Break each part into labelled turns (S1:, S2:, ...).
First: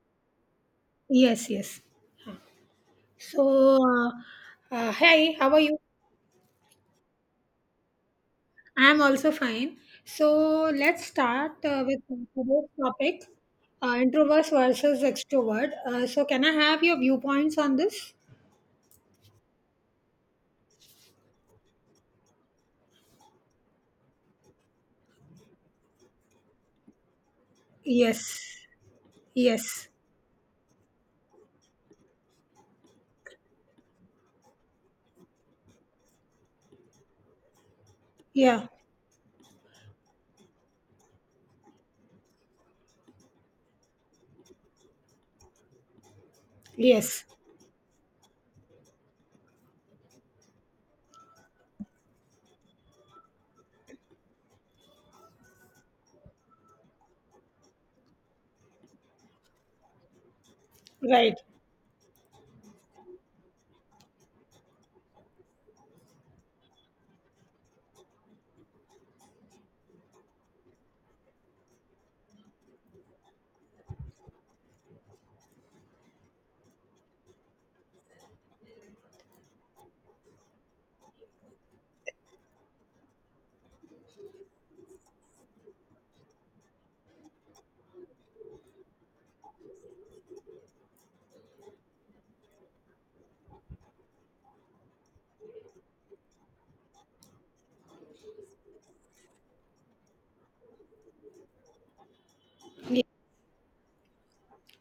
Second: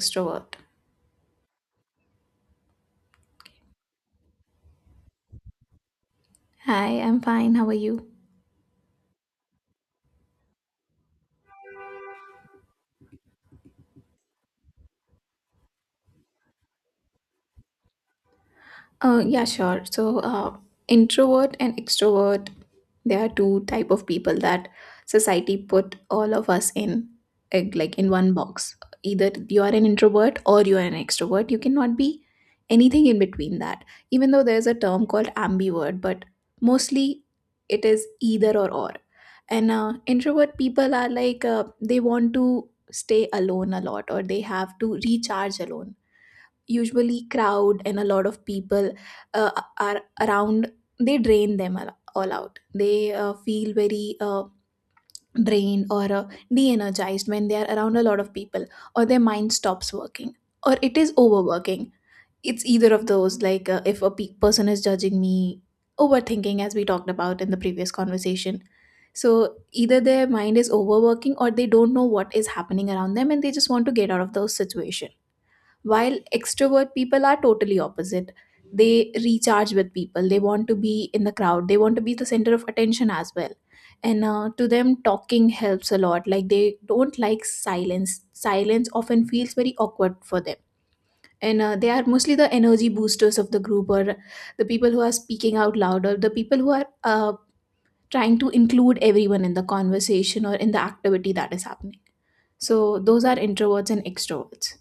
S1: Extrovert?
S2: Yes, yes. So, uh, hey, how are you?
S1: Hi, I'm fine. How are you?
S2: I'm also fine. So, let's start with today's topic, introverts versus extrovert. So, can I have your viewpoints on this?
S1: Yeah, sure. Uh, Introvert and extrovert, there are two type of people that society put all of us in, like in one
S2: Yes,
S1: box. Either you are an
S2: yes,
S1: introvert or you are an extrovert. You cannot be anything in between that. Even though there's a term called ambivert, but mostly it is either
S2: yeah,
S1: or. And Introvert people are like they want to stay alone a lot, or they have to recharge alone,
S2: yes,
S1: usually crowd and a lot of people uh, are around, they drain them all out, they feel very drained or de-energized when they are around a lot of people, or their mind stops working or it is
S2: right.
S1: overworking. It's either of those, like if a pe- person is judging me, overthinking, as we talked about in the previous conversation. So either their mind is overworking, or they don't know what is happening around them and they just want to get out of those situation, while extrovert people are totally opposite. They recharge with people, they want to be in the crowd, they want to be the center of attention as well. And to them, talking helps a lot. Like they don't like silence. Silence often feels very awkward for them. And they are mostly the energy boosters of the group, or the people who are speaking out loud, or the people who are trying to include everyone in the conversation or in the activity that is happening. So those are introverts and extroverts.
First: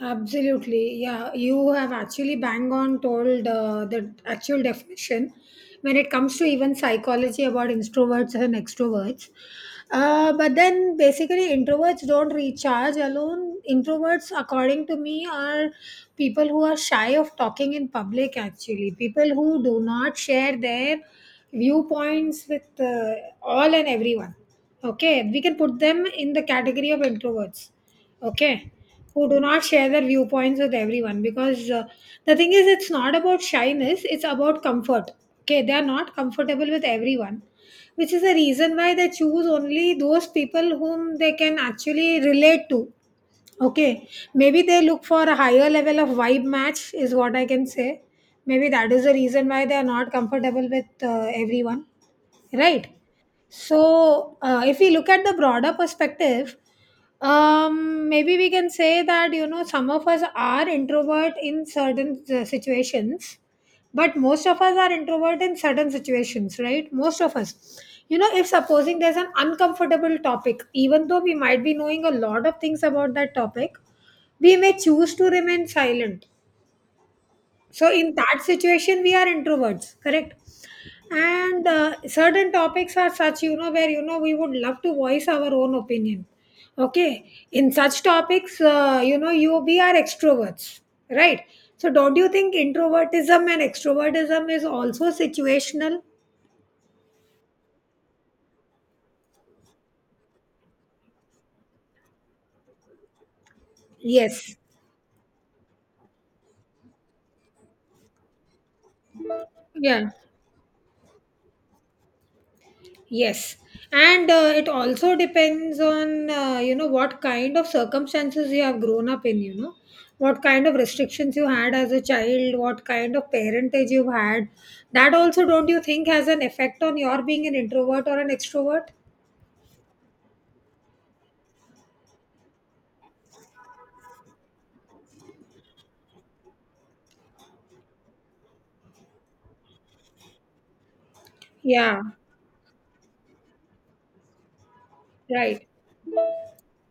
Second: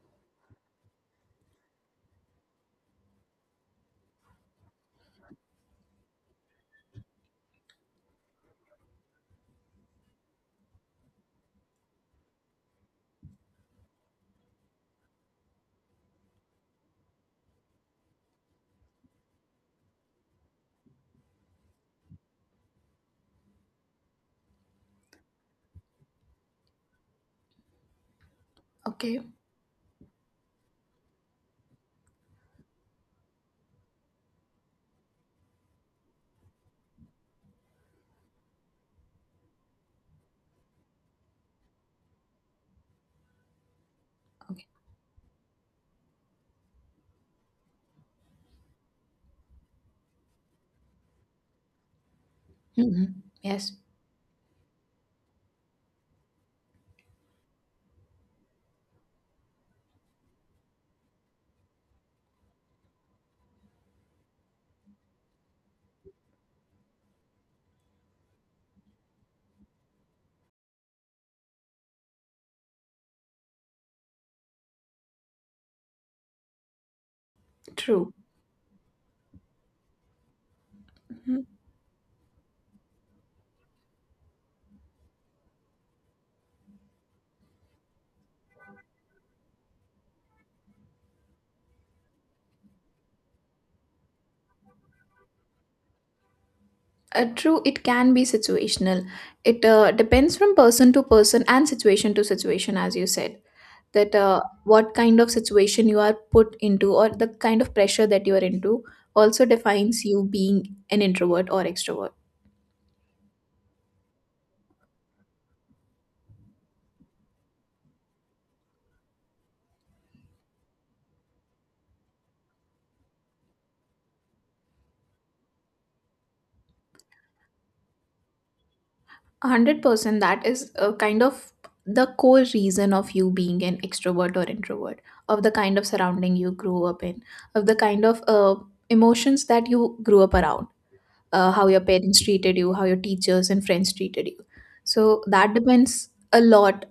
S2: Absolutely. Yeah, you have actually bang on told the actual definition when it comes to even psychology about introverts and extroverts. But then basically, introverts don't recharge alone. Introverts, according to me, are people who are shy of talking in public, actually, people who do not share their viewpoints with all and everyone. Okay, we can put them in the category of introverts. Okay,
S1: Okay.
S2: who do not share their viewpoints with everyone, because the thing is, it's not about shyness, it's about comfort. Okay, they are not comfortable with everyone, which is the reason why they choose only those people whom they can actually relate to. Okay, maybe
S1: Okay.
S2: they look for a higher level of vibe match is what I can say. Maybe that is the reason why they are not comfortable with everyone, right?
S1: Mhm. Yes.
S2: So, if we look at the broader perspective, maybe we can say that, you know, some of us are introvert in certain situations, but most of us are introvert in certain situations, right? Most of us, you know, if supposing there's an uncomfortable topic, even though we might be knowing a lot of things about that topic, we may choose to remain silent. So
S1: True.
S2: in that situation we are introverts, correct?
S1: Mhm.
S2: And certain topics are such, you know, where you know we would love to voice our own opinion. Okay, in such topics, you know, you we are extroverts, right? So don't you think introvertism and extrovertism is also situational?
S1: True, it can be situational. It depends from person to person and situation to situation, as you said, that
S2: Yes,
S1: what kind of situation you are put into or the kind of pressure that you are into also defines
S2: yeah.
S1: you being an introvert or extrovert.
S2: Yes, and it also depends on you know, what kind of circumstances you have grown up in, you know, what kind of restrictions you had as a child, what kind of parentage you've had. That also, don't you think, has an effect on your being an introvert or an extrovert?
S1: 100% that is a kind of the core reason of you being an extrovert or introvert, of the kind of surrounding you grew up in, of the kind of emotions that you grew up around. How your
S2: Yeah,
S1: parents treated you, how your teachers and friends treated you. So that
S2: right.
S1: depends a lot.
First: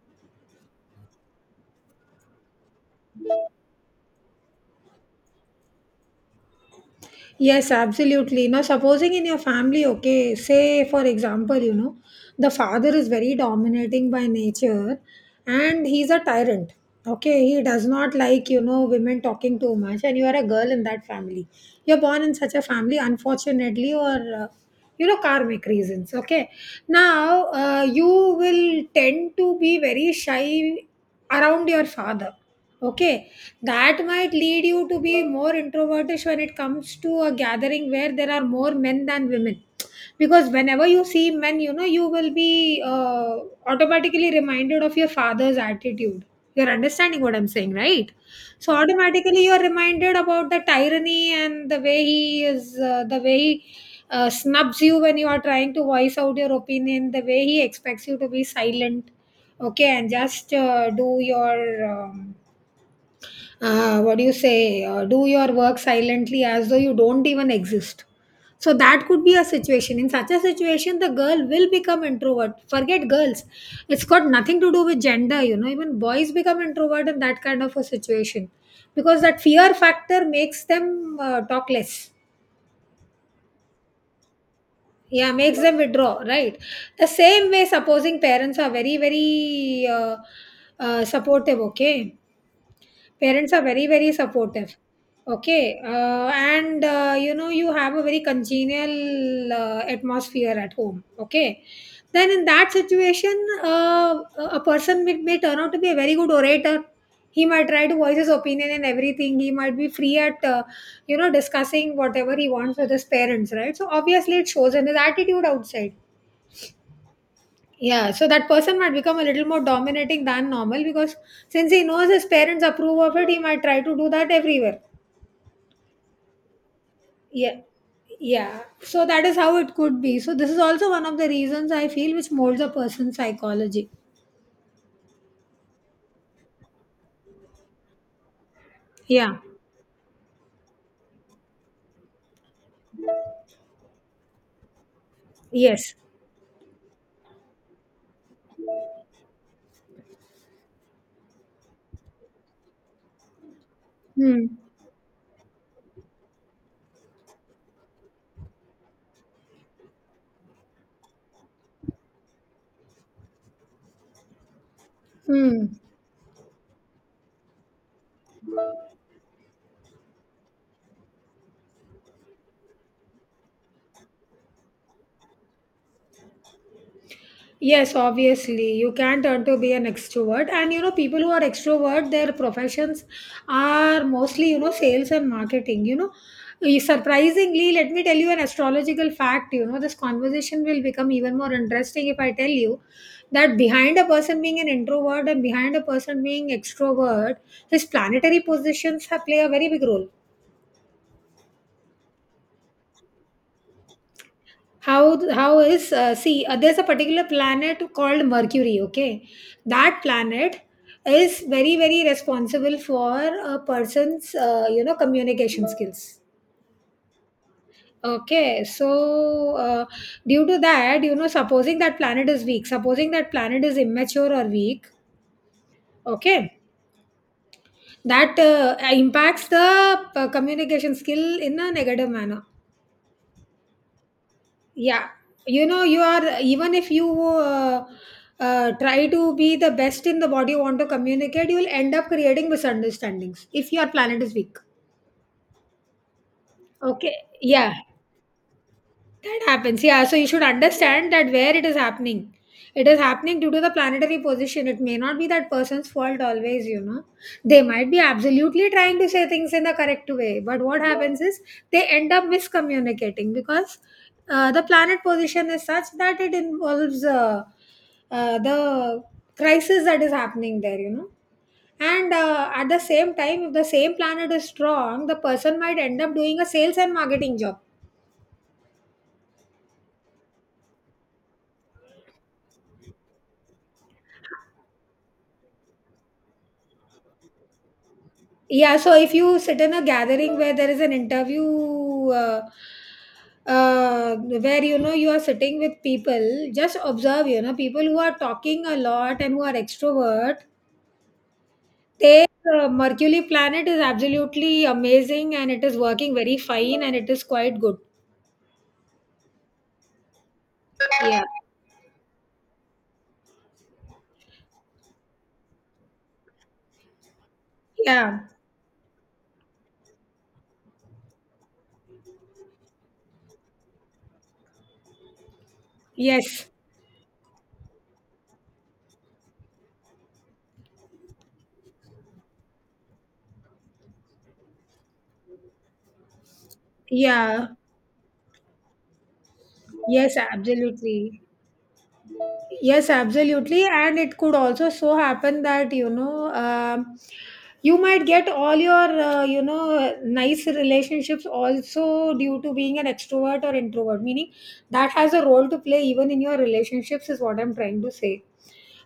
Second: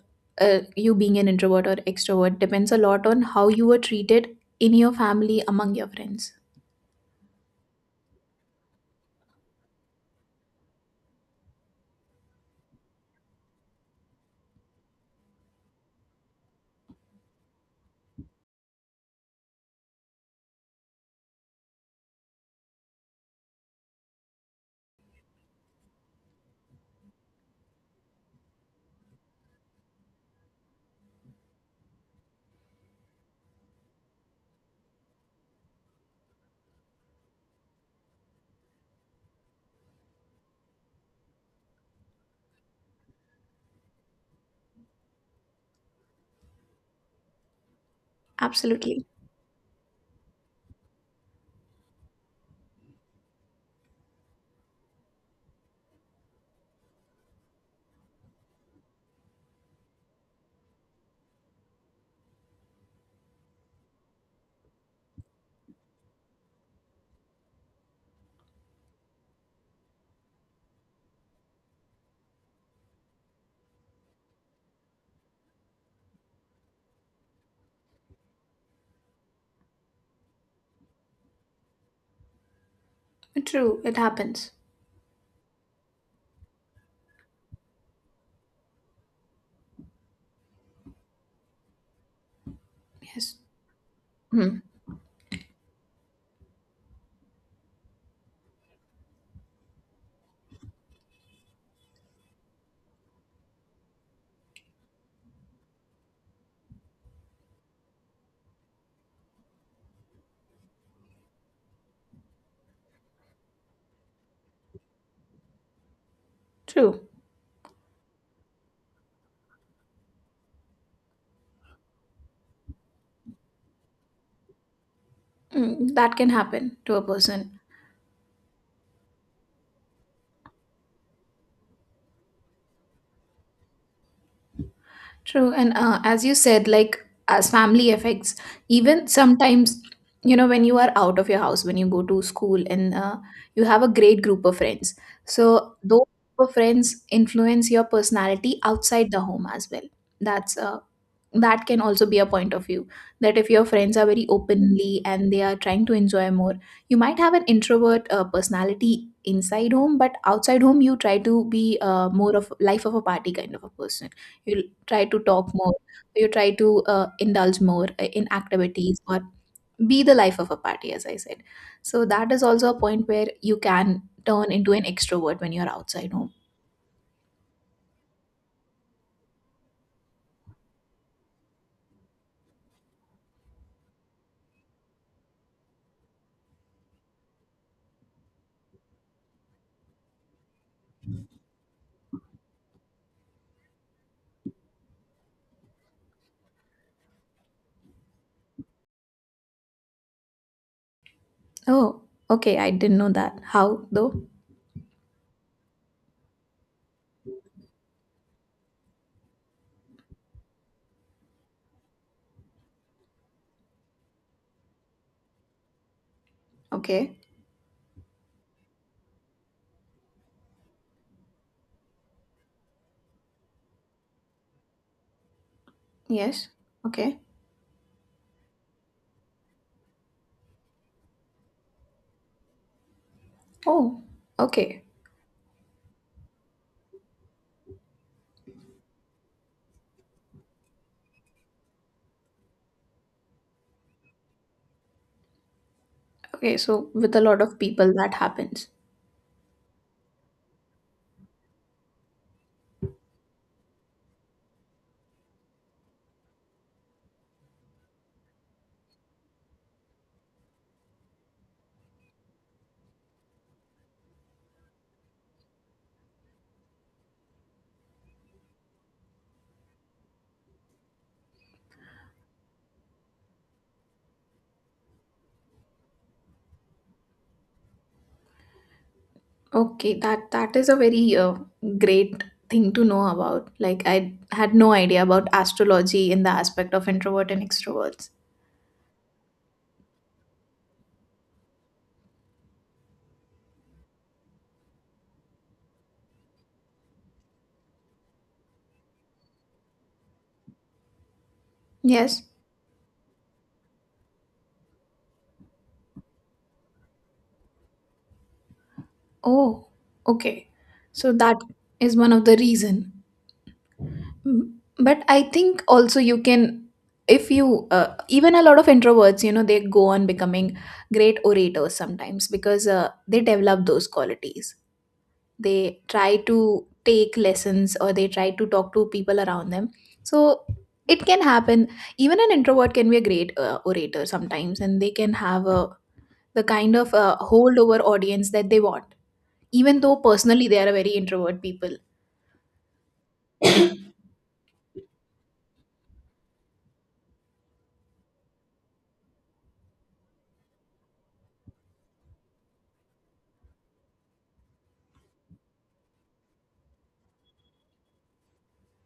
S1: You being an introvert or extrovert depends a lot on how you were treated in your family among your friends.
S2: Yes, absolutely. Now, supposing in your family, okay, say for example, you know, the father is very dominating by nature and he's a tyrant. Okay, he does not like, you know, women talking too much, and you are a girl in that family. You're born in such a family, unfortunately, or you know, karmic reasons. Okay, now you will tend to be very shy around your father. Okay, that might lead you to be more introvertish when it comes to a gathering where there are more men than women, because whenever you see men, you know, you will be automatically reminded of your father's attitude. You're understanding what I'm saying, right? So
S1: Absolutely.
S2: automatically you're reminded about the tyranny and the way he is, the way he snubs you when you are trying to voice out your opinion, the way he expects you to be silent. Okay, and just do your what do you say, do your work silently as though you don't even exist. So that could be a situation. In such a situation, the girl will become introvert. Forget girls. It's got nothing to do with gender, you know. Even boys become introvert in that kind of a situation, because that fear factor makes them talk less.
S1: True. It happens.
S2: Yeah, makes them withdraw, right? The same way, supposing parents are very, very supportive, okay?
S1: Yes.
S2: Parents are very very
S1: Hmm.
S2: supportive, okay. And you know, you have a very congenial atmosphere at home, okay? Then in that situation, uh, a person may turn out to be a very good orator. He might try to voice his opinion and everything. He might be free at, you know, discussing whatever he wants with his parents, right? So obviously it shows in his attitude outside.
S1: True.
S2: Yeah, so that person might become a little more dominating than normal, because since he knows his parents approve of it, he might try to do that everywhere.
S1: Mm, that can happen to a person.
S2: Yeah. Yeah. So that is how it could be. So this is also one of the reasons I feel which molds a person's psychology.
S1: True, and as you said, like as family affects, even
S2: Yeah.
S1: sometimes, you know, when you are out of your house, when you go to school, and you have a great group of friends. So
S2: Yes.
S1: those group of friends influence your personality outside the home as well. That's that can also be a point of view, that if your friends are very
S2: Hmm.
S1: openly and they are trying to enjoy more, you might have an introvert personality inside home, but outside home you try to be more of life of a party kind of a person. You try to talk
S2: Hmm.
S1: more, you try to indulge more in activities or be the life of a party, as I said. So that is also a point where you can turn into an extrovert when you're outside home.
S2: Yes, obviously, you can't turn to be an extrovert. And you know, people who are extrovert, their professions are mostly, you know, sales and marketing. You know, eh, surprisingly, let me tell you an astrological fact. You know, this conversation will become even more interesting if I tell you that behind a person being an introvert and behind a person being extrovert, his planetary positions have play a very big role.
S1: Oh, okay, I didn't know that. How though?
S2: How is, see, there's a particular planet called Mercury, okay? That planet is very very responsible for a person's, you know, communication skills.
S1: Okay.
S2: Okay, so uh, due to that, you know, supposing that planet is weak, supposing that planet is immature or weak,
S1: Yes.
S2: okay,
S1: Okay.
S2: that impacts the communication skill in a negative manner.
S1: Oh, okay.
S2: Yeah, you know, you are, even if you try to be the best in the what you want to communicate, you will end up creating misunderstandings if your planet is weak.
S1: Okay, so with
S2: Okay.
S1: a lot of
S2: Yeah.
S1: people that happens.
S2: That happens. Yeah. So you should understand that where it is happening. It is happening due to the planetary position. It may not be that person's fault always, you know. They might be absolutely trying to say things in the correct way, but what happens is they end up miscommunicating, because the planet position is such that it involves, the crisis that is happening there, you know. And at the same time, if the same planet is strong, the person might end up doing a sales and marketing job.
S1: Okay, that is a very great thing to know about. Like I had no idea about astrology in the aspect of introvert and extroverts.
S2: Yeah, so if you sit in a gathering where there is an interview, where you know you are sitting with people, just observe, you know, people who are talking a lot and who are extrovert,
S1: Yes.
S2: their Mercury planet is absolutely amazing and it is working very fine and it is quite good.
S1: Oh, okay. So
S2: Yeah,
S1: that is one of the reason. Mm, but I think also you can, if you
S2: yeah,
S1: even a lot of introverts, you know, they go on becoming great orators sometimes because they develop those qualities, they try
S2: yes,
S1: to take lessons or they try to talk to people around them. So it can happen, even an introvert can be a great orator sometimes, and they can have a, the kind of
S2: yeah,
S1: holdover audience that they want, even though
S2: yes,
S1: personally they are a very
S2: absolutely.
S1: introvert people.
S2: Yes, absolutely. And it could also so happen that, you know, you might get all your, you know, nice relationships also due to being an extrovert or introvert, meaning that has a role to play even in your relationships, is what I'm trying to say.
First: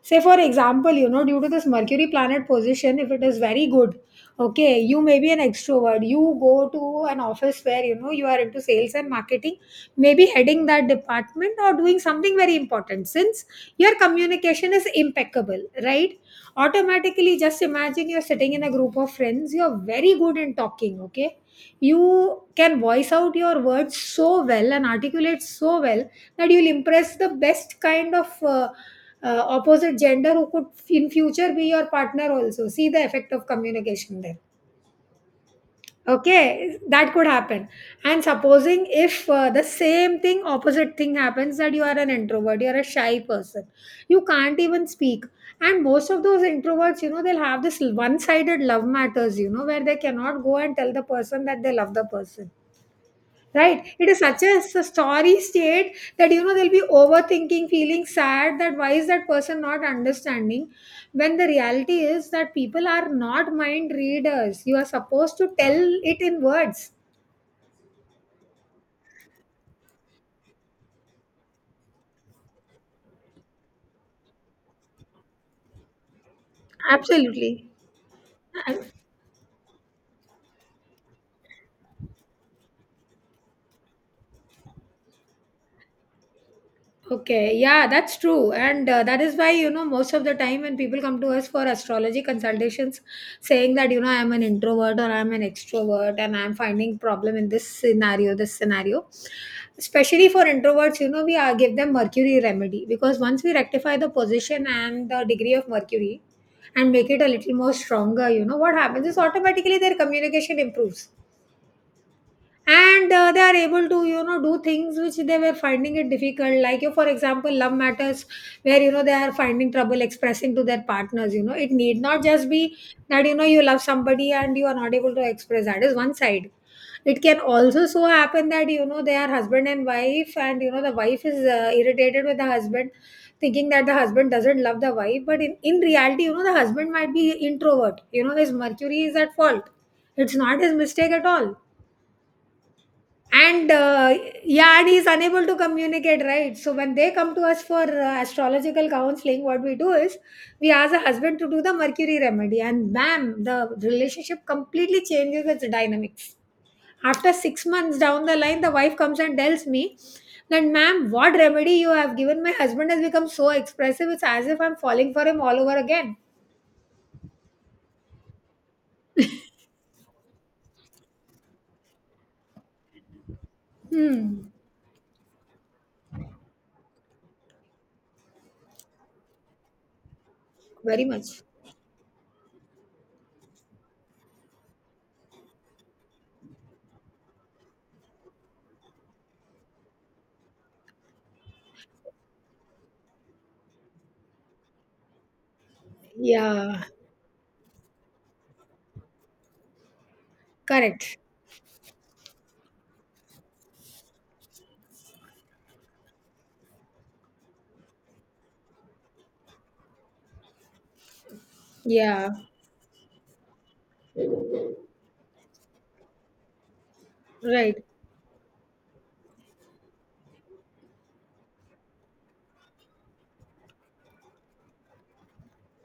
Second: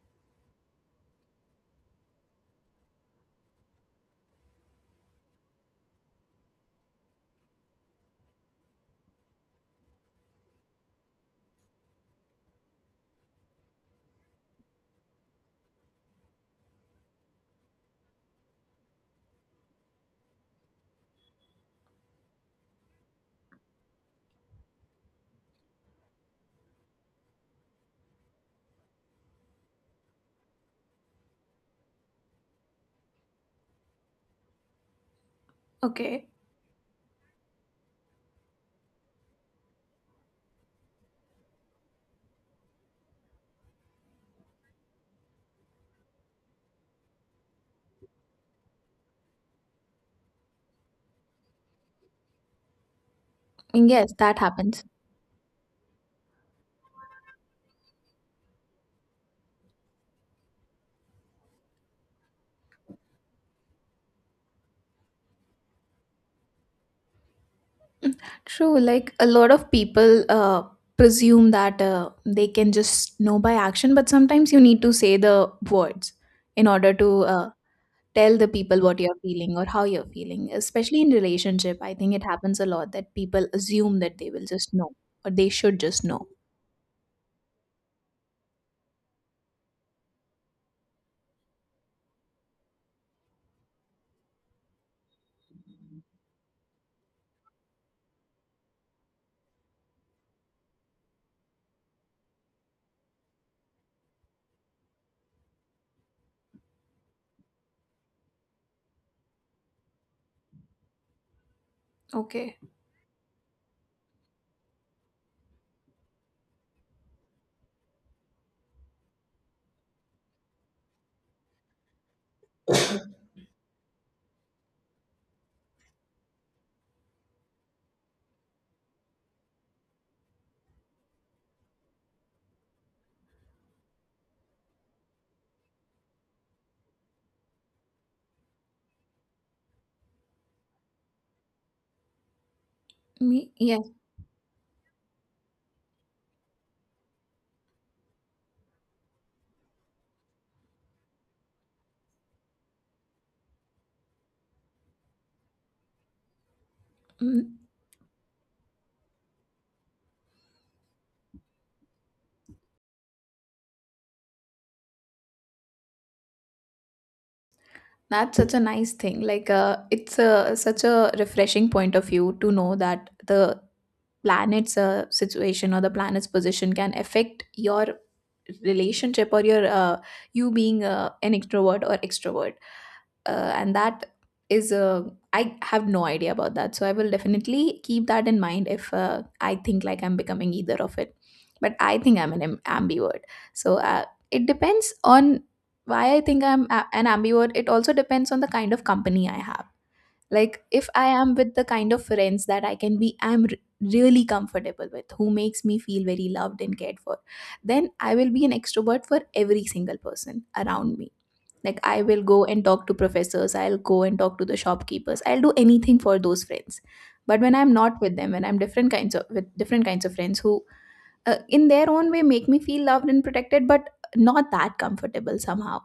S2: Say, for example, you know, due to this Mercury planet position, if it is very good, okay, you may be an extrovert. You go to an office where, you know, you are into sales and marketing, maybe heading that department or doing something very important. Since your communication is impeccable, right, automatically, just imagine you're sitting in a group of friends, you're very good in talking, okay, you can voice out your words so well and articulate so well that you'll impress the best kind of opposite gender who could in future be your partner. Also see the effect of communication there.
S1: Okay.
S2: Okay, that could happen. And supposing if the same thing opposite thing happens, that you are an introvert, you're a shy person, you can't even speak. And most of those introverts, you know, they'll have this one sided love matters, you know, where they cannot go and tell the person that they love the person. Right? It
S1: Yes,
S2: is
S1: that
S2: such a, a
S1: happens.
S2: story state that you know they'll be overthinking, feeling sad that why is that person not understanding? When the reality is that people are not mind readers. You are supposed to tell it in words.
S1: True, like a lot of people presume that they can just know by action, but sometimes you need to say the words in order to
S2: Absolutely.
S1: tell the people what you're feeling or how you're feeling, especially in relationship. I think it happens a lot that people assume that they will just know or they should just know.
S2: Okay, yeah, that's true. And that is why, you know, most of the time when people come to us for astrology consultations, saying that, you know, I'm an introvert or I'm an extrovert and I'm finding problem in this scenario, this scenario. Especially for introverts, you know, we give them Mercury remedy, because once we rectify the position and the degree of Mercury and make it a little more stronger, you know, what happens is automatically their communication improves.
S1: Okay.
S2: And they are able to, you know, do things which they were finding it difficult, like you for example love matters, where you know they are finding trouble expressing to their partners. You know, it need not just be that, you know, you love somebody and you are not able to express, that is one side. It can also so happen that, you know, they are husband and wife and you know the wife is irritated with the husband, thinking that the husband doesn't love the wife, but in reality, you know, the husband might be introvert, you know his Mercury is at fault, it's not his mistake at all.
S1: Me.
S2: and
S1: Yes.
S2: uh, yeah, and he's unable to communicate, right? So when they come to us for astrological counseling, what we do is we ask the husband to do the Mercury remedy, and bam, the relationship completely changes its dynamics. After six
S1: Mm,
S2: months down the line, the wife comes and tells me that, ma'am, what remedy you have given my husband has become so expressive. It's as if I'm falling for him all over again.
S1: that's such a nice thing, like it's a such a refreshing point of view to know that the
S2: Hmm,
S1: planet's situation or the planet's position can affect your relationship or your you being
S2: very
S1: an
S2: much.
S1: introvert or extrovert. And that is I have no idea about that, so I will definitely keep that in mind if I think like I'm becoming either of it. But I think I'm ambivert. so uh, it depends on, why I think I'm
S2: Yeah,
S1: an ambivert, it also depends on the kind of company I have. Like if I
S2: correct.
S1: am with the kind of friends that I can be I'm r- really comfortable with, who makes me feel very loved and cared for, then I will be an extrovert for every single person around me. Like I will
S2: Yeah,
S1: go and talk to professors, I'll go and talk to the shopkeepers, I'll do anything for those friends. But when I'm
S2: right,
S1: not with them, when I'm different kinds of with different kinds of friends who in their own way make me feel loved and protected, but not that comfortable somehow,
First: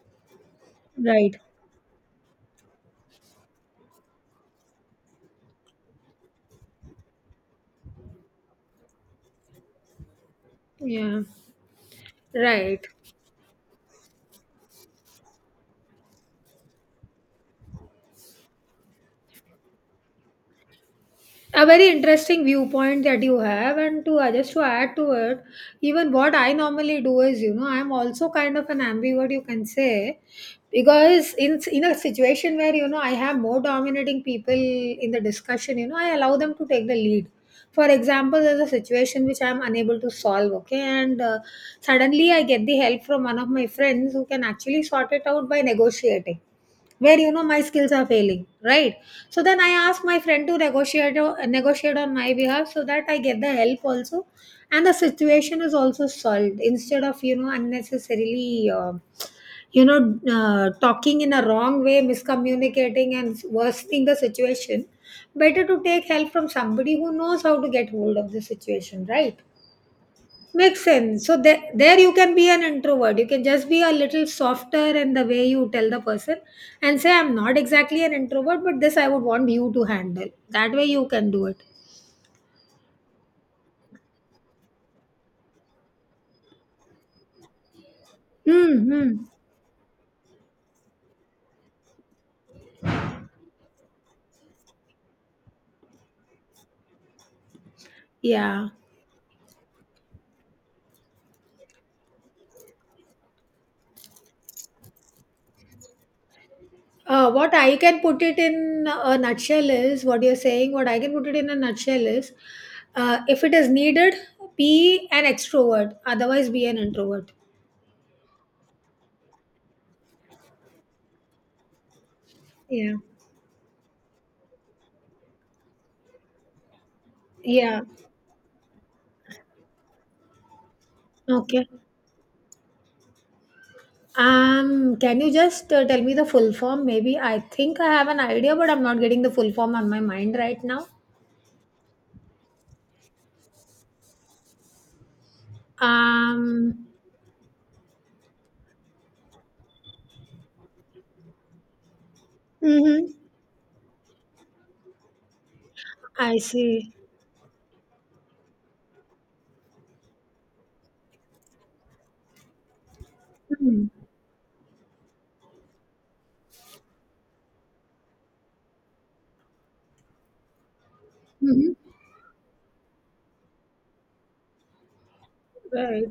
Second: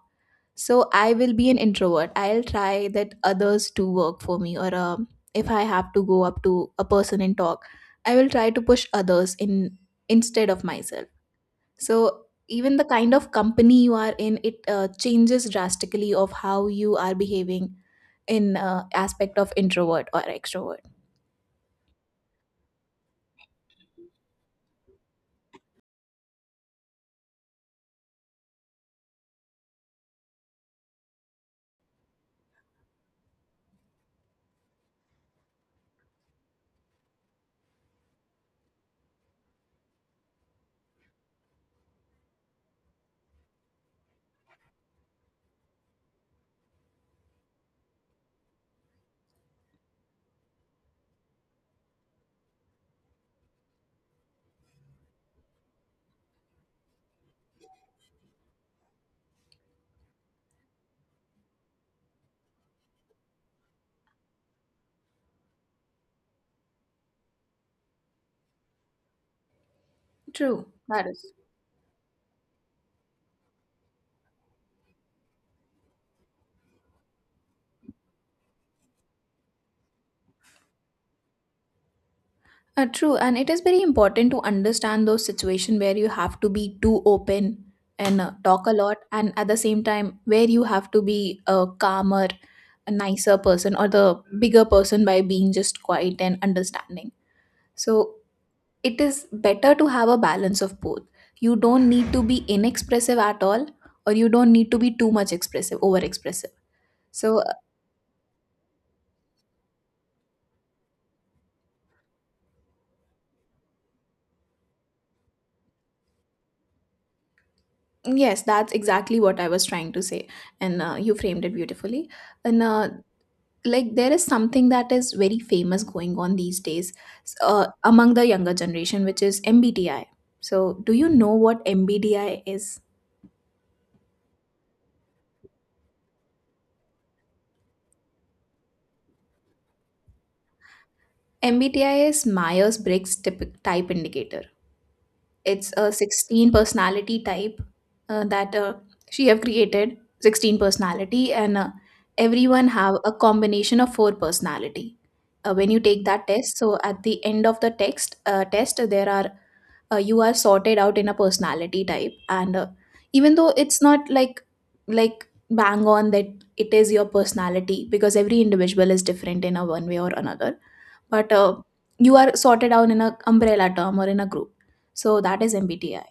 S1: so I will
S2: right.
S1: be an introvert. I'll try that others to work for me, or if I have to go up to a person and talk, I will try to push others in instead of myself.
S2: Yeah.
S1: So even the
S2: Right.
S1: kind of company you are in, it changes drastically of how you are behaving in aspect of introvert or extrovert.
S2: A very interesting viewpoint that you have, and to just to add to it, even what I normally do is, you know, I'm also kind of an ambivert, you can say, because in a situation where you know I have more dominating people in the discussion, you know, I allow them to take the lead. For example, there's a situation which I'm unable to solve, okay, and suddenly I get the help from one of my friends who can actually sort it out by negotiating where you know my skills are failing, right. So then I ask my friend to negotiate on my behalf so that I get the help also, and the situation is also solved instead of unnecessarily talking in a wrong way, miscommunicating and worsening the situation. Better to take help from somebody who knows how to get hold of the situation, right.
S1: True.
S2: Makes
S1: That
S2: sense.
S1: is
S2: So there you can be an introvert. You can just be a little softer in the way you tell the person and say, I'm not exactly an introvert, but this I would want you to handle. That way you can do it.
S1: true, and it is very important to understand those situation where you have to be too open and talk a lot,
S2: Mm-hmm.
S1: and at the same time where you have to be a calmer, a nicer person or the bigger person by being just quiet and understanding. So
S2: Yeah.
S1: it is better to have a balance of both. You don't need to be inexpressive at all, or you don't need to be too much expressive, over expressive. So,
S2: What
S1: uh,
S2: I can put it in a nutshell is what you're saying, what I can put it in a nutshell is if it is needed, be an extrovert. Otherwise, be an introvert.
S1: yes, that's exactly what I was trying to say. And you framed it beautifully. And
S2: Yeah.
S1: like, there is something that is very famous going on these days
S2: Yeah.
S1: among the younger generation, which is MBTI. So, do you know what
S2: Okay.
S1: MBTI is?
S2: Can you just tell me the full form? Maybe I think I have an idea, but I'm not getting the full form on my mind right now.
S1: MBTI is Myers Briggs type indicator. It's a 16
S2: Um,
S1: personality type that she have created 16 personality, and everyone have
S2: Mm-hmm.
S1: a combination of four personality when you take that
S2: I
S1: test. So
S2: see.
S1: at the end of the text test, there are you are sorted out in a personality type. And even though it's
S2: Hmm.
S1: not like like bang on that it is your personality, because every individual is different in a one way or another, but
S2: Mhm.
S1: you are sorted out in a umbrella term or in a group. So that is MBTI.
S2: Right.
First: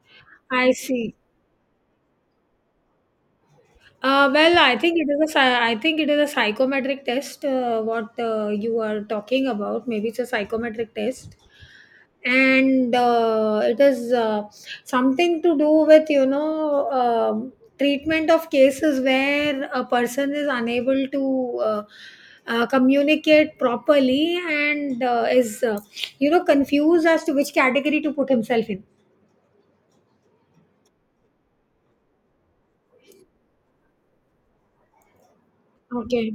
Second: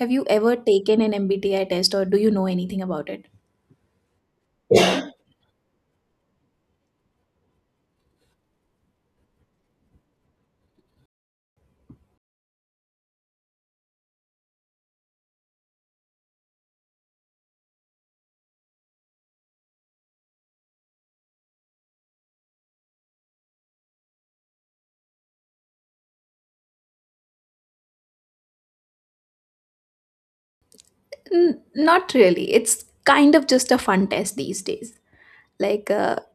S1: Have you ever
S2: I
S1: taken an
S2: see.
S1: MBTI test, or do you know anything about it?
S2: Well, I think it is a psychometric test. What you are talking about, maybe it's a psychometric test. And it is something to do with treatment of cases where a person is unable to communicate properly and is confused as to which category to put himself in.
S1: Not really, it's kind of just a fun test these days. like uh,
S2: Okay.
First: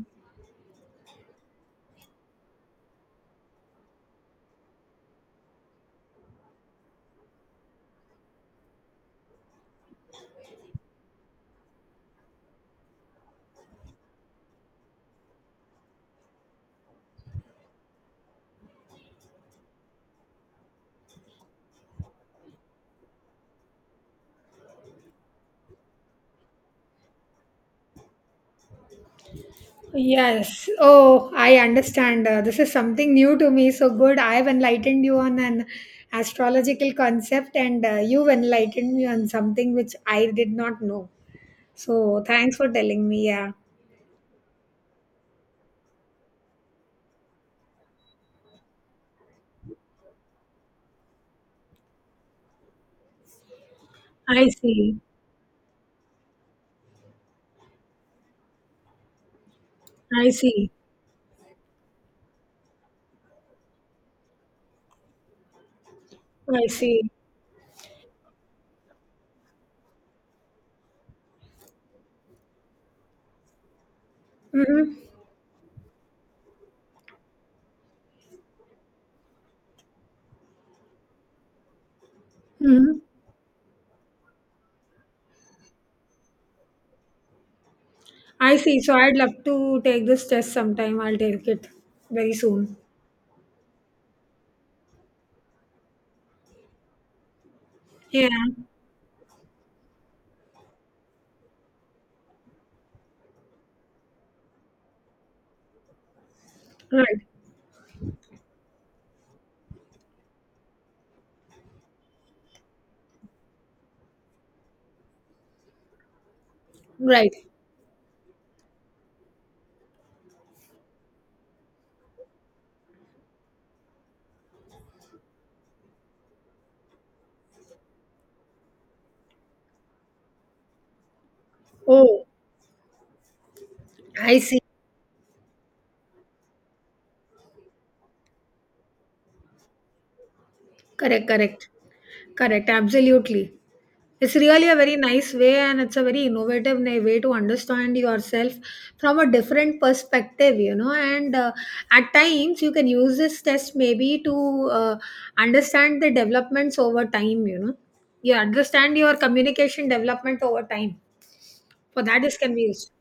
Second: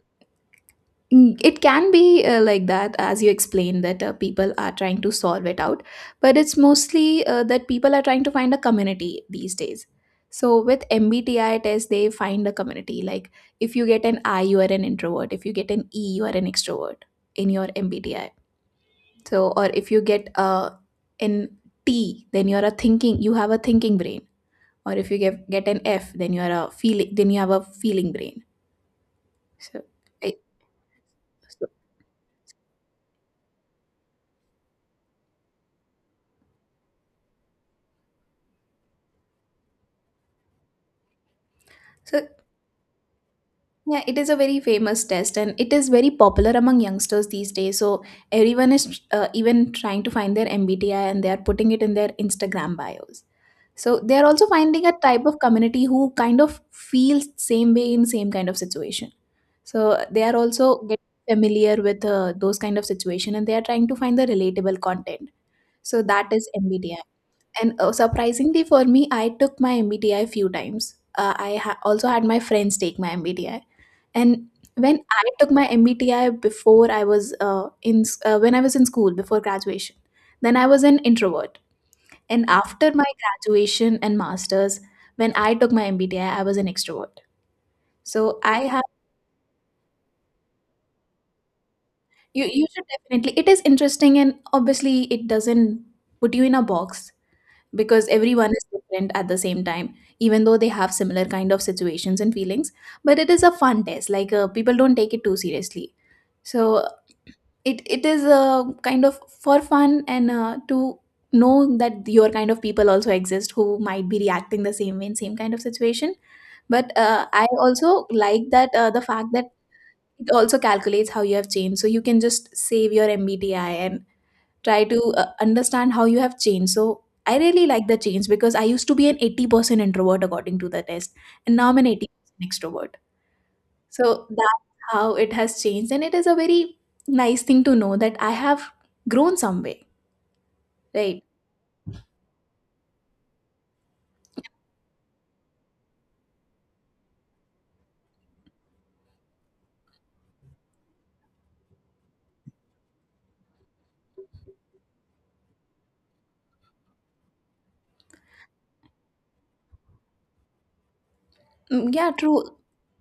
S1: Mm, it can be like that, as you explained, that people are trying to solve it out. But it's mostly that people are trying to find a community these days. So with MBTI test, they find a community. Like if you get an I, you are an introvert. If you get an E, you are an extrovert in your MBTI. So, or if you get an T, then you are a thinking. You have a thinking brain. Or if you get an F, then you are a feeling. Then you have a feeling brain. So, I,
S2: Yes. Oh, I
S1: so
S2: understand. This is something new to me. So good. I've enlightened you on an astrological concept, and you've enlightened me on something which I did not know. So
S1: so
S2: thanks for telling me. Yeah.
S1: yeah, it is a very famous test, and it is very popular among youngsters these days. So everyone is even trying to find their MBTI, and they are putting it in their Instagram bios. So they are also
S2: I
S1: finding a
S2: see.
S1: type of community who kind of feels same way in same kind of situation. So they
S2: I
S1: are
S2: see.
S1: also getting familiar with those kind of situation, and they are trying to find the relatable content. So that is
S2: I
S1: MBTI.
S2: see.
S1: And surprisingly for me, I took my MBTI few times. Also had my friends take my MBTI. And
S2: Mm-hmm.
S1: when I took my MBTI before I was when I was in school before graduation, then I was an introvert. And after
S2: Hmm.
S1: my graduation and masters, when I took my MBTI, I was an extrovert. So
S2: I
S1: I
S2: see.
S1: have
S2: So I'd love to take this test sometime. I'll take it very
S1: you
S2: soon.
S1: should definitely, it is interesting, and obviously it doesn't put you in a box because
S2: Yeah.
S1: everyone is different at the same time, even though they have similar kind of situations and feelings. But it is a fun test, like people don't take it too seriously. So
S2: Right.
S1: it is a kind of for fun, and to know that your kind of people also exist, who might be reacting the same way in same kind of situation. But
S2: Right.
S1: I also like that the fact that it also calculates how you have changed, so you can just save your mbti and try to understand how you have changed. So I really like the change, because I used to be an 80% introvert according to the test, and now I'm an
S2: Oh,
S1: 80% extrovert. So
S2: I see.
S1: that's how it has changed, and it is a very nice thing to know that I have grown some way, right?
S2: Correct, correct. Correct, absolutely. It's really a very nice way and it's a very innovative way to understand yourself from a different perspective. And at times, you can use this test maybe to understand the developments over time, you know. You understand your communication development over time.
S1: Mm,
S2: For
S1: yeah,
S2: that, this
S1: true.
S2: can be used.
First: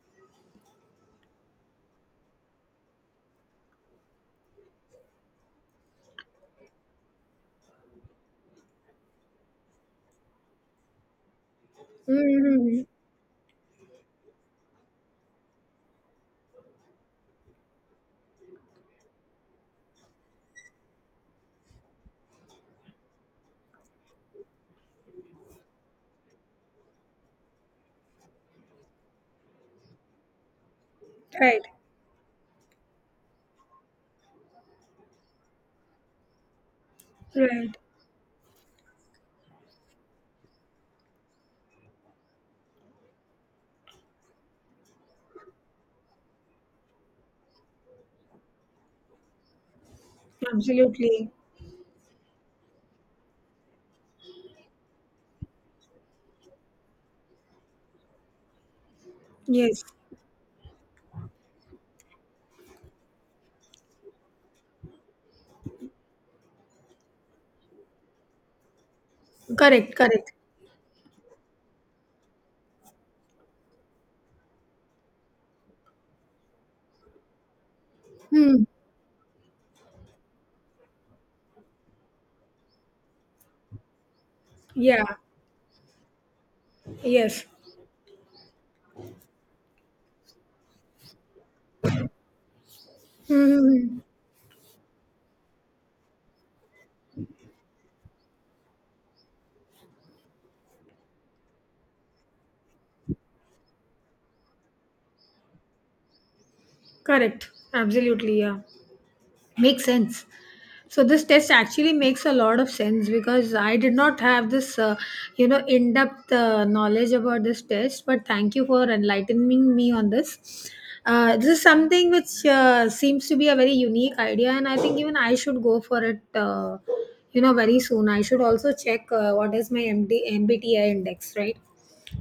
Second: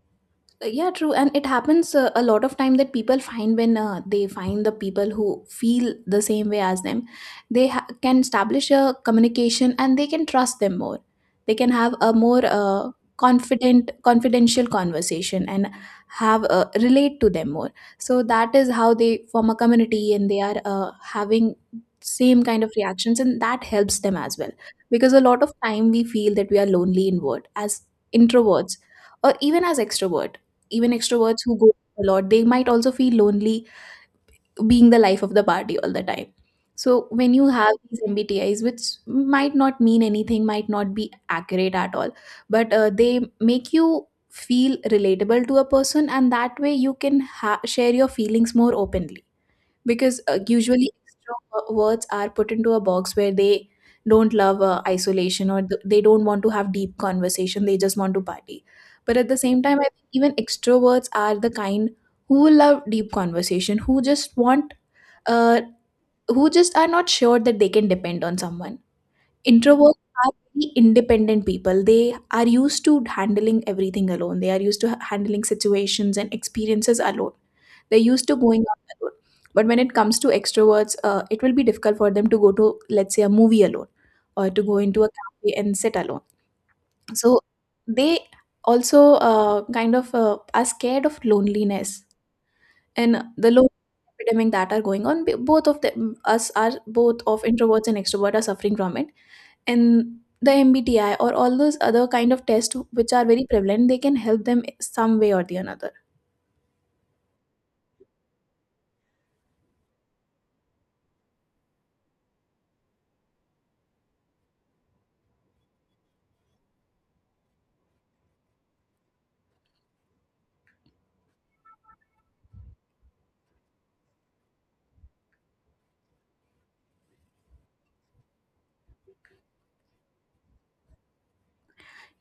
S1: Yeah true, and it happens a lot of time that people find when they find the people who feel the same way as them, they can establish a communication and they can trust them more. They can have a more
S2: Mm-hmm.
S1: confident confidential conversation, and have relate to them more. So that is how they form a community, and they are having same kind of reactions, and that helps them as well, because a lot of time we feel that we are lonely inward as introverts, or even as extrovert. Even extroverts who
S2: Right,
S1: go a lot, they might also feel lonely, being the life of the party all the time. So when you have
S2: right.
S1: these mbtis, which might not mean anything, might not be accurate at all, but they make you feel relatable to a person, and that way you can share your feelings more openly. Because usually
S2: Absolutely.
S1: extroverts are put into a box where they don't love isolation, or they don't want to have deep conversation, they just want to party. But at the same time,
S2: Yes.
S1: I think even extroverts are the kind who love deep conversation, who just want uh, who just are not sure that they can depend on someone.
S2: Correct,
S1: Introverts
S2: correct.
S1: are very independent people. They are used to handling everything alone. They are used to handling situations and experiences alone. They're used to going
S2: Hmm.
S1: out alone. But when it comes to extroverts, it will be difficult for them to go to, let's say, a movie alone, or to go
S2: Yeah,
S1: into a cafe and sit alone. So
S2: yes.
S1: they also kind of are scared of loneliness, and the loneliness
S2: Hmm.
S1: epidemic that are going on. Both of them, us are both of introverts and extroverts are suffering from it. And the mbti, or all those other kind of tests which are very prevalent, they can help them some way or the another.
S2: Correct. Absolutely. Yeah. Makes sense. So this test actually makes a lot of sense because I did not have this in-depth knowledge about this test. But thank you for enlightening me on this. This is something which seems to be a very unique idea, and I think even I should go for it. Very soon. I should also check what is my MD MBTI index, right?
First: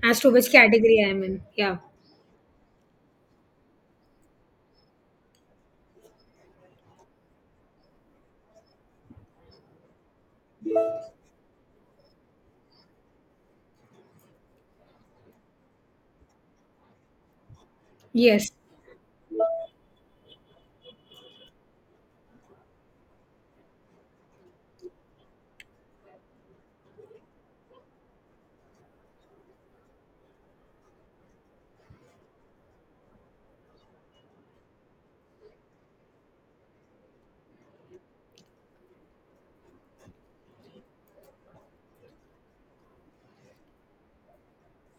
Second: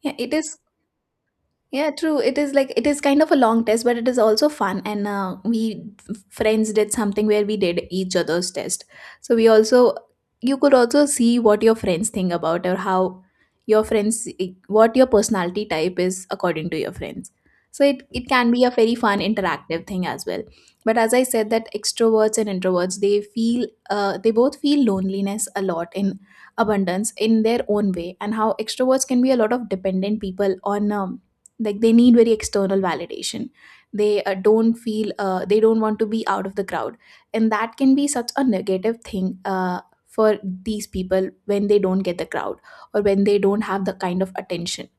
S1: yeah
S2: As to
S1: it
S2: which
S1: is
S2: category I am in. Yeah.
S1: Yeah, true. It is like, it is kind of a long test, but it is also fun. And we friends did something where we did each other's test. So we also, you could also see what your friends think about, or how your friends what your personality type is according to your friends. So it can
S2: Yes.
S1: be a very fun interactive thing as well. But as I said, that extroverts and introverts, they feel they both feel loneliness a lot in abundance in their own way. And how extroverts can be a lot of dependent people on like they need very external validation. They don't feel they don't want to be out of the crowd, and that can be such a negative thing for these people, when they don't get the crowd, or when they don't have the kind of attention.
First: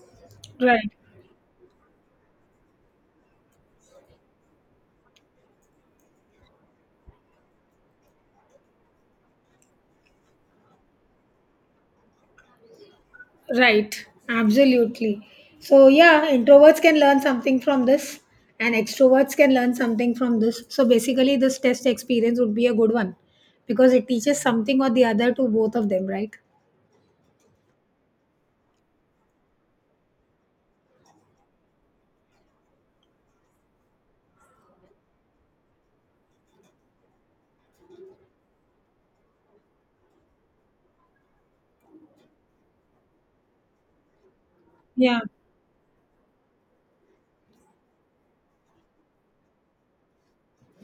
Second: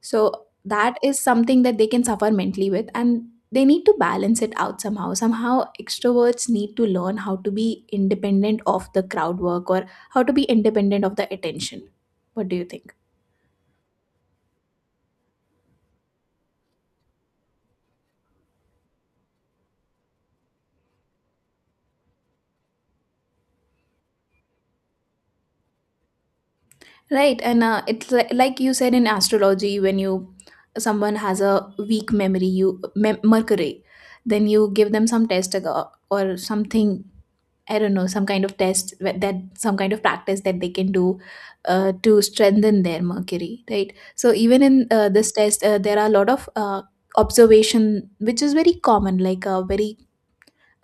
S1: So
S2: Right.
S1: that is something that they can suffer mentally with. And they need to balance it out somehow. Somehow extroverts need to learn how to be independent of the crowd work, or how to be independent of the attention. What do you think?
S2: Right, absolutely. So, yeah, introverts can learn something from this, and extroverts can learn something from this. So, basically, this test experience would be a good one because it teaches something or the other to both of them, right?
S1: Right, and it's like you said, in astrology, when you, someone has a weak memory, you Mercury, then you give them some test or something. I don't know, some kind of test that some kind of practice that they can do to strengthen their Mercury, right? So even in
S2: Yeah.
S1: this test, there are a lot of observation, which is very common, like very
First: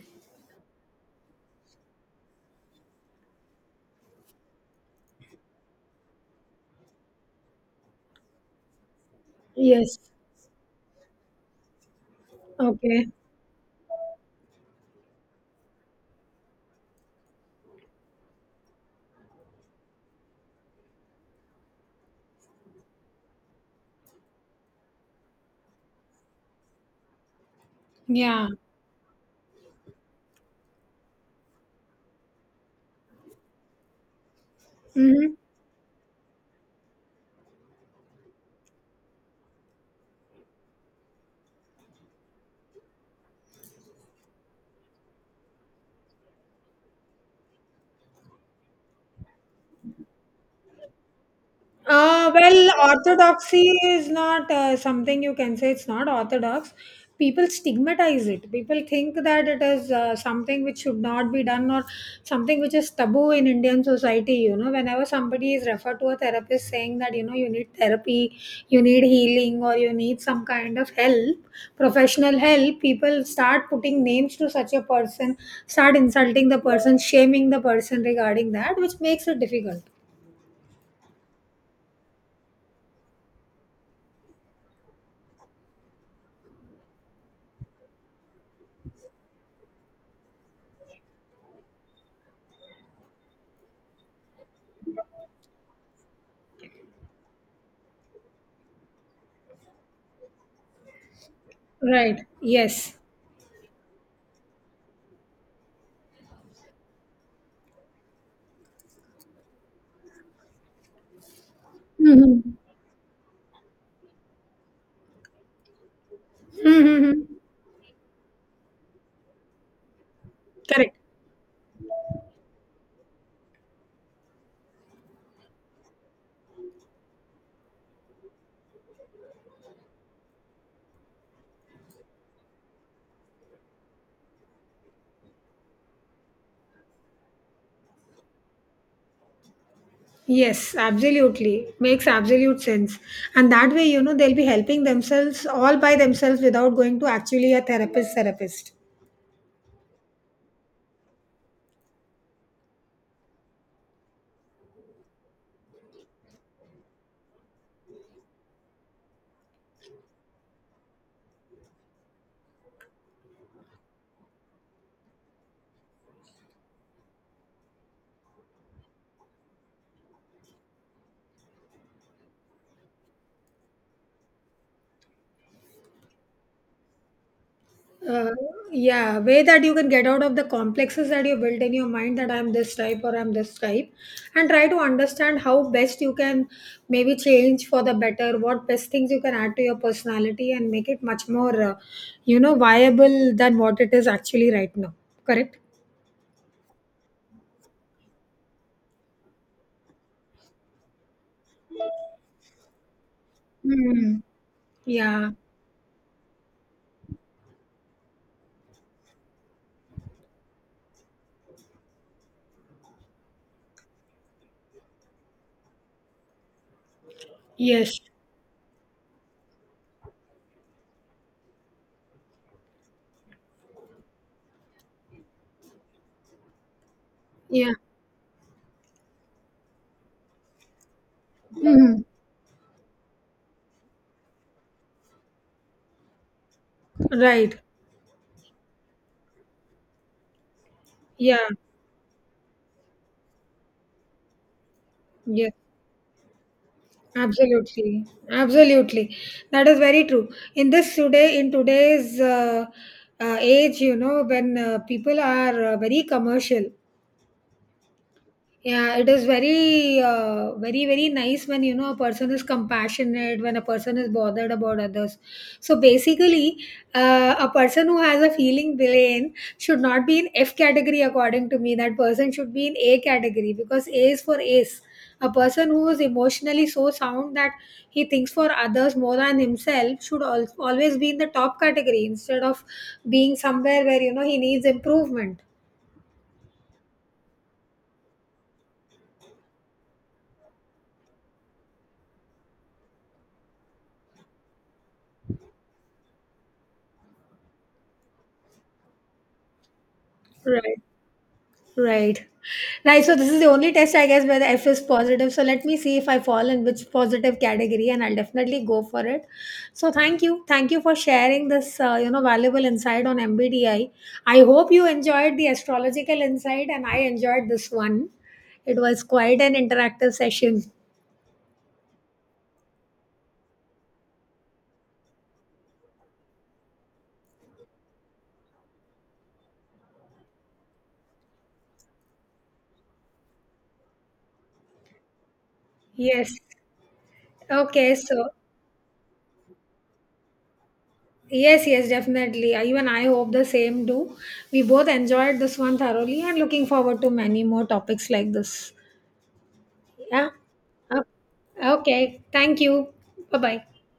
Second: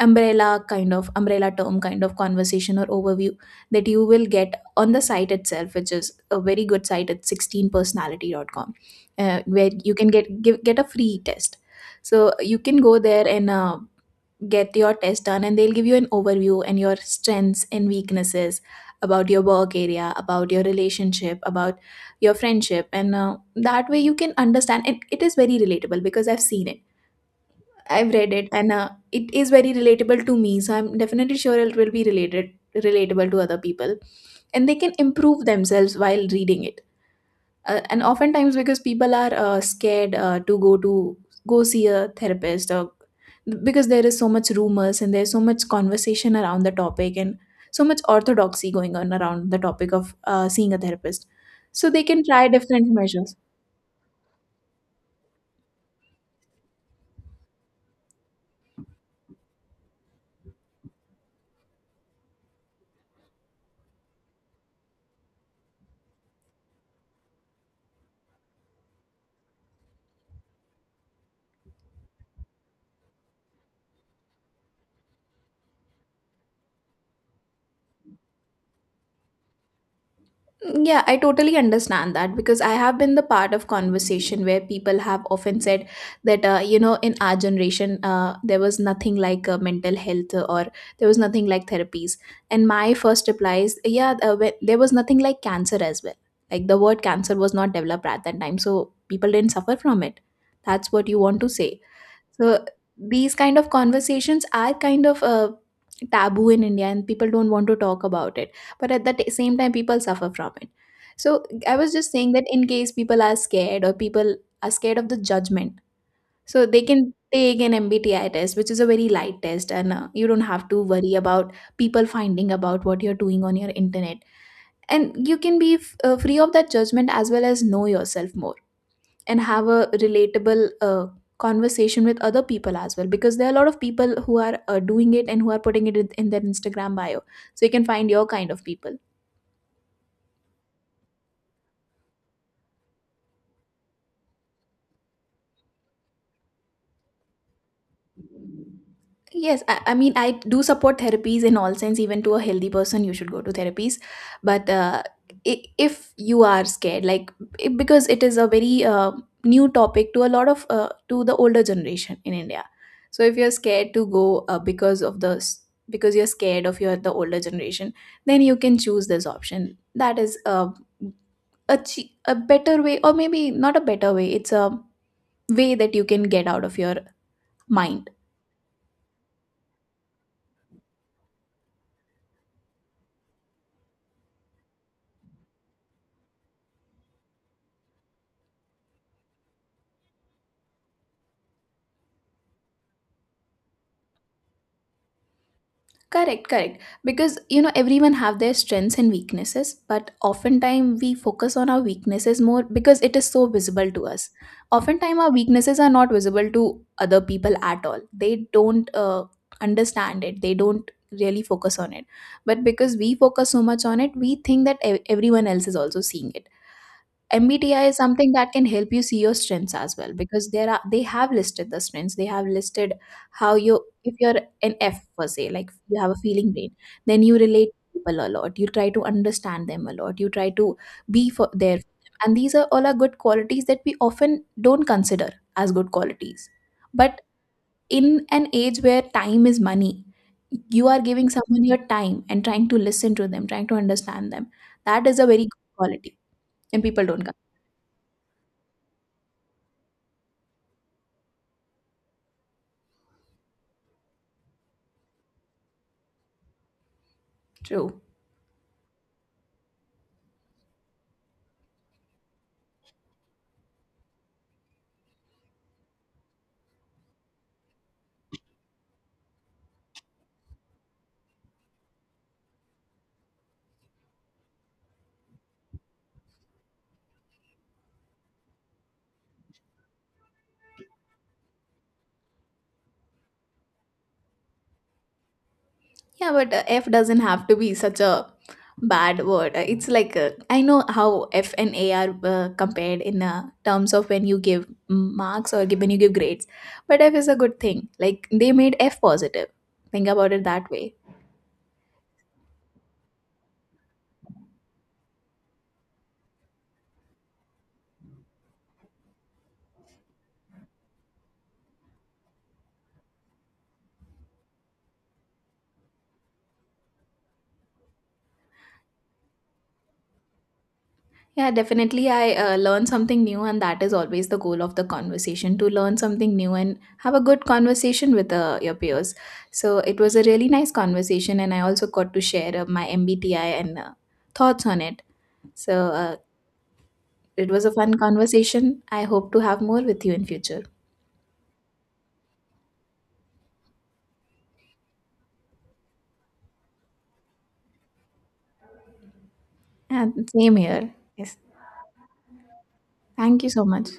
S1: umbrella term kind of conversation or overview that you will get on the site itself, which is a very good site at 16personality.com personality.com, where you
S2: Yes.
S1: can get a free test. So you can go
S2: Okay.
S1: there, and get your test done, and they'll give you an overview and your strengths and weaknesses, about your work area, about your relationship, about your friendship. And that way you can understand, and it is very relatable, because I've seen it, I've read
S2: Yeah.
S1: it, and it is very relatable to me. So I'm definitely sure it will be related relatable to other people, and they can
S2: Mm-hmm.
S1: improve themselves while reading it. And oftentimes, because people are scared to go to, go see a therapist, or because there is so much rumors, and there's so much conversation around the topic, and so much orthodoxy going on around the topic of seeing a therapist. So they can try
S2: Well,
S1: different measures.
S2: orthodoxy is not something you can say it's not orthodox. People stigmatize it. People think that it is something which should not be done or something which is taboo in Indian society. You know, whenever somebody is referred to a therapist saying that you need therapy, you need healing, or you need some kind of help, professional help, people start putting names to such a person, start insulting the person, shaming the person regarding that, which makes it difficult.
S1: Yeah, I totally understand that, because I have been the part of conversation where people have often said that you know, in our generation there was nothing like mental health or there was nothing like therapies. And my first reply is, yeah, there was nothing like cancer as well. Like the word cancer was not developed at that time, so people didn't suffer from it. That's what you want to say.
S2: Right.
S1: So
S2: Yes.
S1: these kind of conversations are kind of taboo in India, and people don't want to talk about it. But at the same time, people suffer from it. So I was just saying that
S2: Mhm.
S1: in case people are scared, or people are scared of the judgment, so they
S2: Mhm.
S1: can take an MBTI test, which is a very light test. And you don't have to
S2: Correct.
S1: worry about people finding about what you're doing on your internet, and you can be free of that judgment, as well as know yourself more, and have a relatable conversation with other people as well, because there are a lot of people who are doing it, and who are putting it in their instagram bio, so you can find your kind of people.
S2: Yes, absolutely. Makes absolute sense. And that way they'll be helping themselves all by themselves without going to actually a therapist therapist.
S1: Yes, I mean, I do support therapies in all sense. Even to a healthy person, you should go to therapies. But if you are scared, like it, because it is a very new topic to a lot of to the older generation in India. So if you're scared to go because of the because you're scared of your the older generation, then you can choose this option. That is a a better way, or maybe not a better way. It's a way that you can get out of your mind.
S2: Uh, yeah, way that you can get out of the complexes that you built in your mind that I'm this type or I'm this type and try to understand how best you can maybe change for the better, what best things you can add to your personality and make it much more, viable than what it is actually right now. Correct?
S1: Correct, correct, because you know, everyone have their strengths and weaknesses, but oftentimes we focus on our weaknesses more because it is so visible to
S2: Hmm.
S1: us. Oftentimes our
S2: Yeah.
S1: weaknesses are not visible to other people at all. They don't understand it, they don't really focus on it. But because we focus so much on it, we think that everyone else is also seeing it. MBTI is
S2: Yes.
S1: something that can help you see your strengths as well, because there are, they have listed the strengths. They have listed how you, if you're an F per se, like you have a feeling brain, then you relate
S2: Yeah.
S1: to people a lot. You try to understand them a lot. You try to be for there for
S2: Mhm.
S1: them. And these are all are good qualities that we often don't consider as good qualities. But
S2: Right.
S1: in an age where time is money, you are giving
S2: Yeah.
S1: someone your time and trying to listen to them, trying to understand them. That is a very
S2: Yeah.
S1: good quality. And people don't come.
S2: Absolutely. Absolutely. That is very true. In in today's age, you know, when people are very commercial.
S1: True.
S2: Yeah, it is very, very, very nice when you know a person is compassionate, when a person is bothered about others. So basically, a person who has a feeling brain should not be in F category, according to me. That person should be in A category because A is for ace. A person who is emotionally so sound that he thinks for others more than himself should always be in the top category instead of being somewhere where you know he needs improvement.
S1: Yeah, but F doesn't have to be such a bad word. It's like I know how F and A are compared in terms of when you give marks, or when you give grades. But F is a good thing. Like they made F positive. Think about it that
S2: Right.
S1: way.
S2: Right. Right. So this is the only test I guess where the F is positive. So let me see if I fall in which positive category and I'll definitely go for it. So thank you. Thank you for sharing this valuable insight on MBDI. I hope you enjoyed the astrological insight and I enjoyed this one. It was quite an interactive session.
S1: Yeah, definitely. I learned something new, and that is always the goal of the conversation, to learn something new and have a good conversation with your peers. So it was a really nice conversation, and I also got to share my MBTI and thoughts on it. So, uh,
S2: Yes.
S1: it was a
S2: Okay,
S1: fun
S2: so
S1: conversation. I hope to have more with you in future.
S2: yes, yes, definitely. You and I hope the same do. We both enjoyed this one thoroughly and looking forward to many more topics like this. Yeah.
S1: And same here.
S2: Uh,
S1: Yes.
S2: Okay. Thank you. Bye
S1: Thank you
S2: bye.
S1: so much.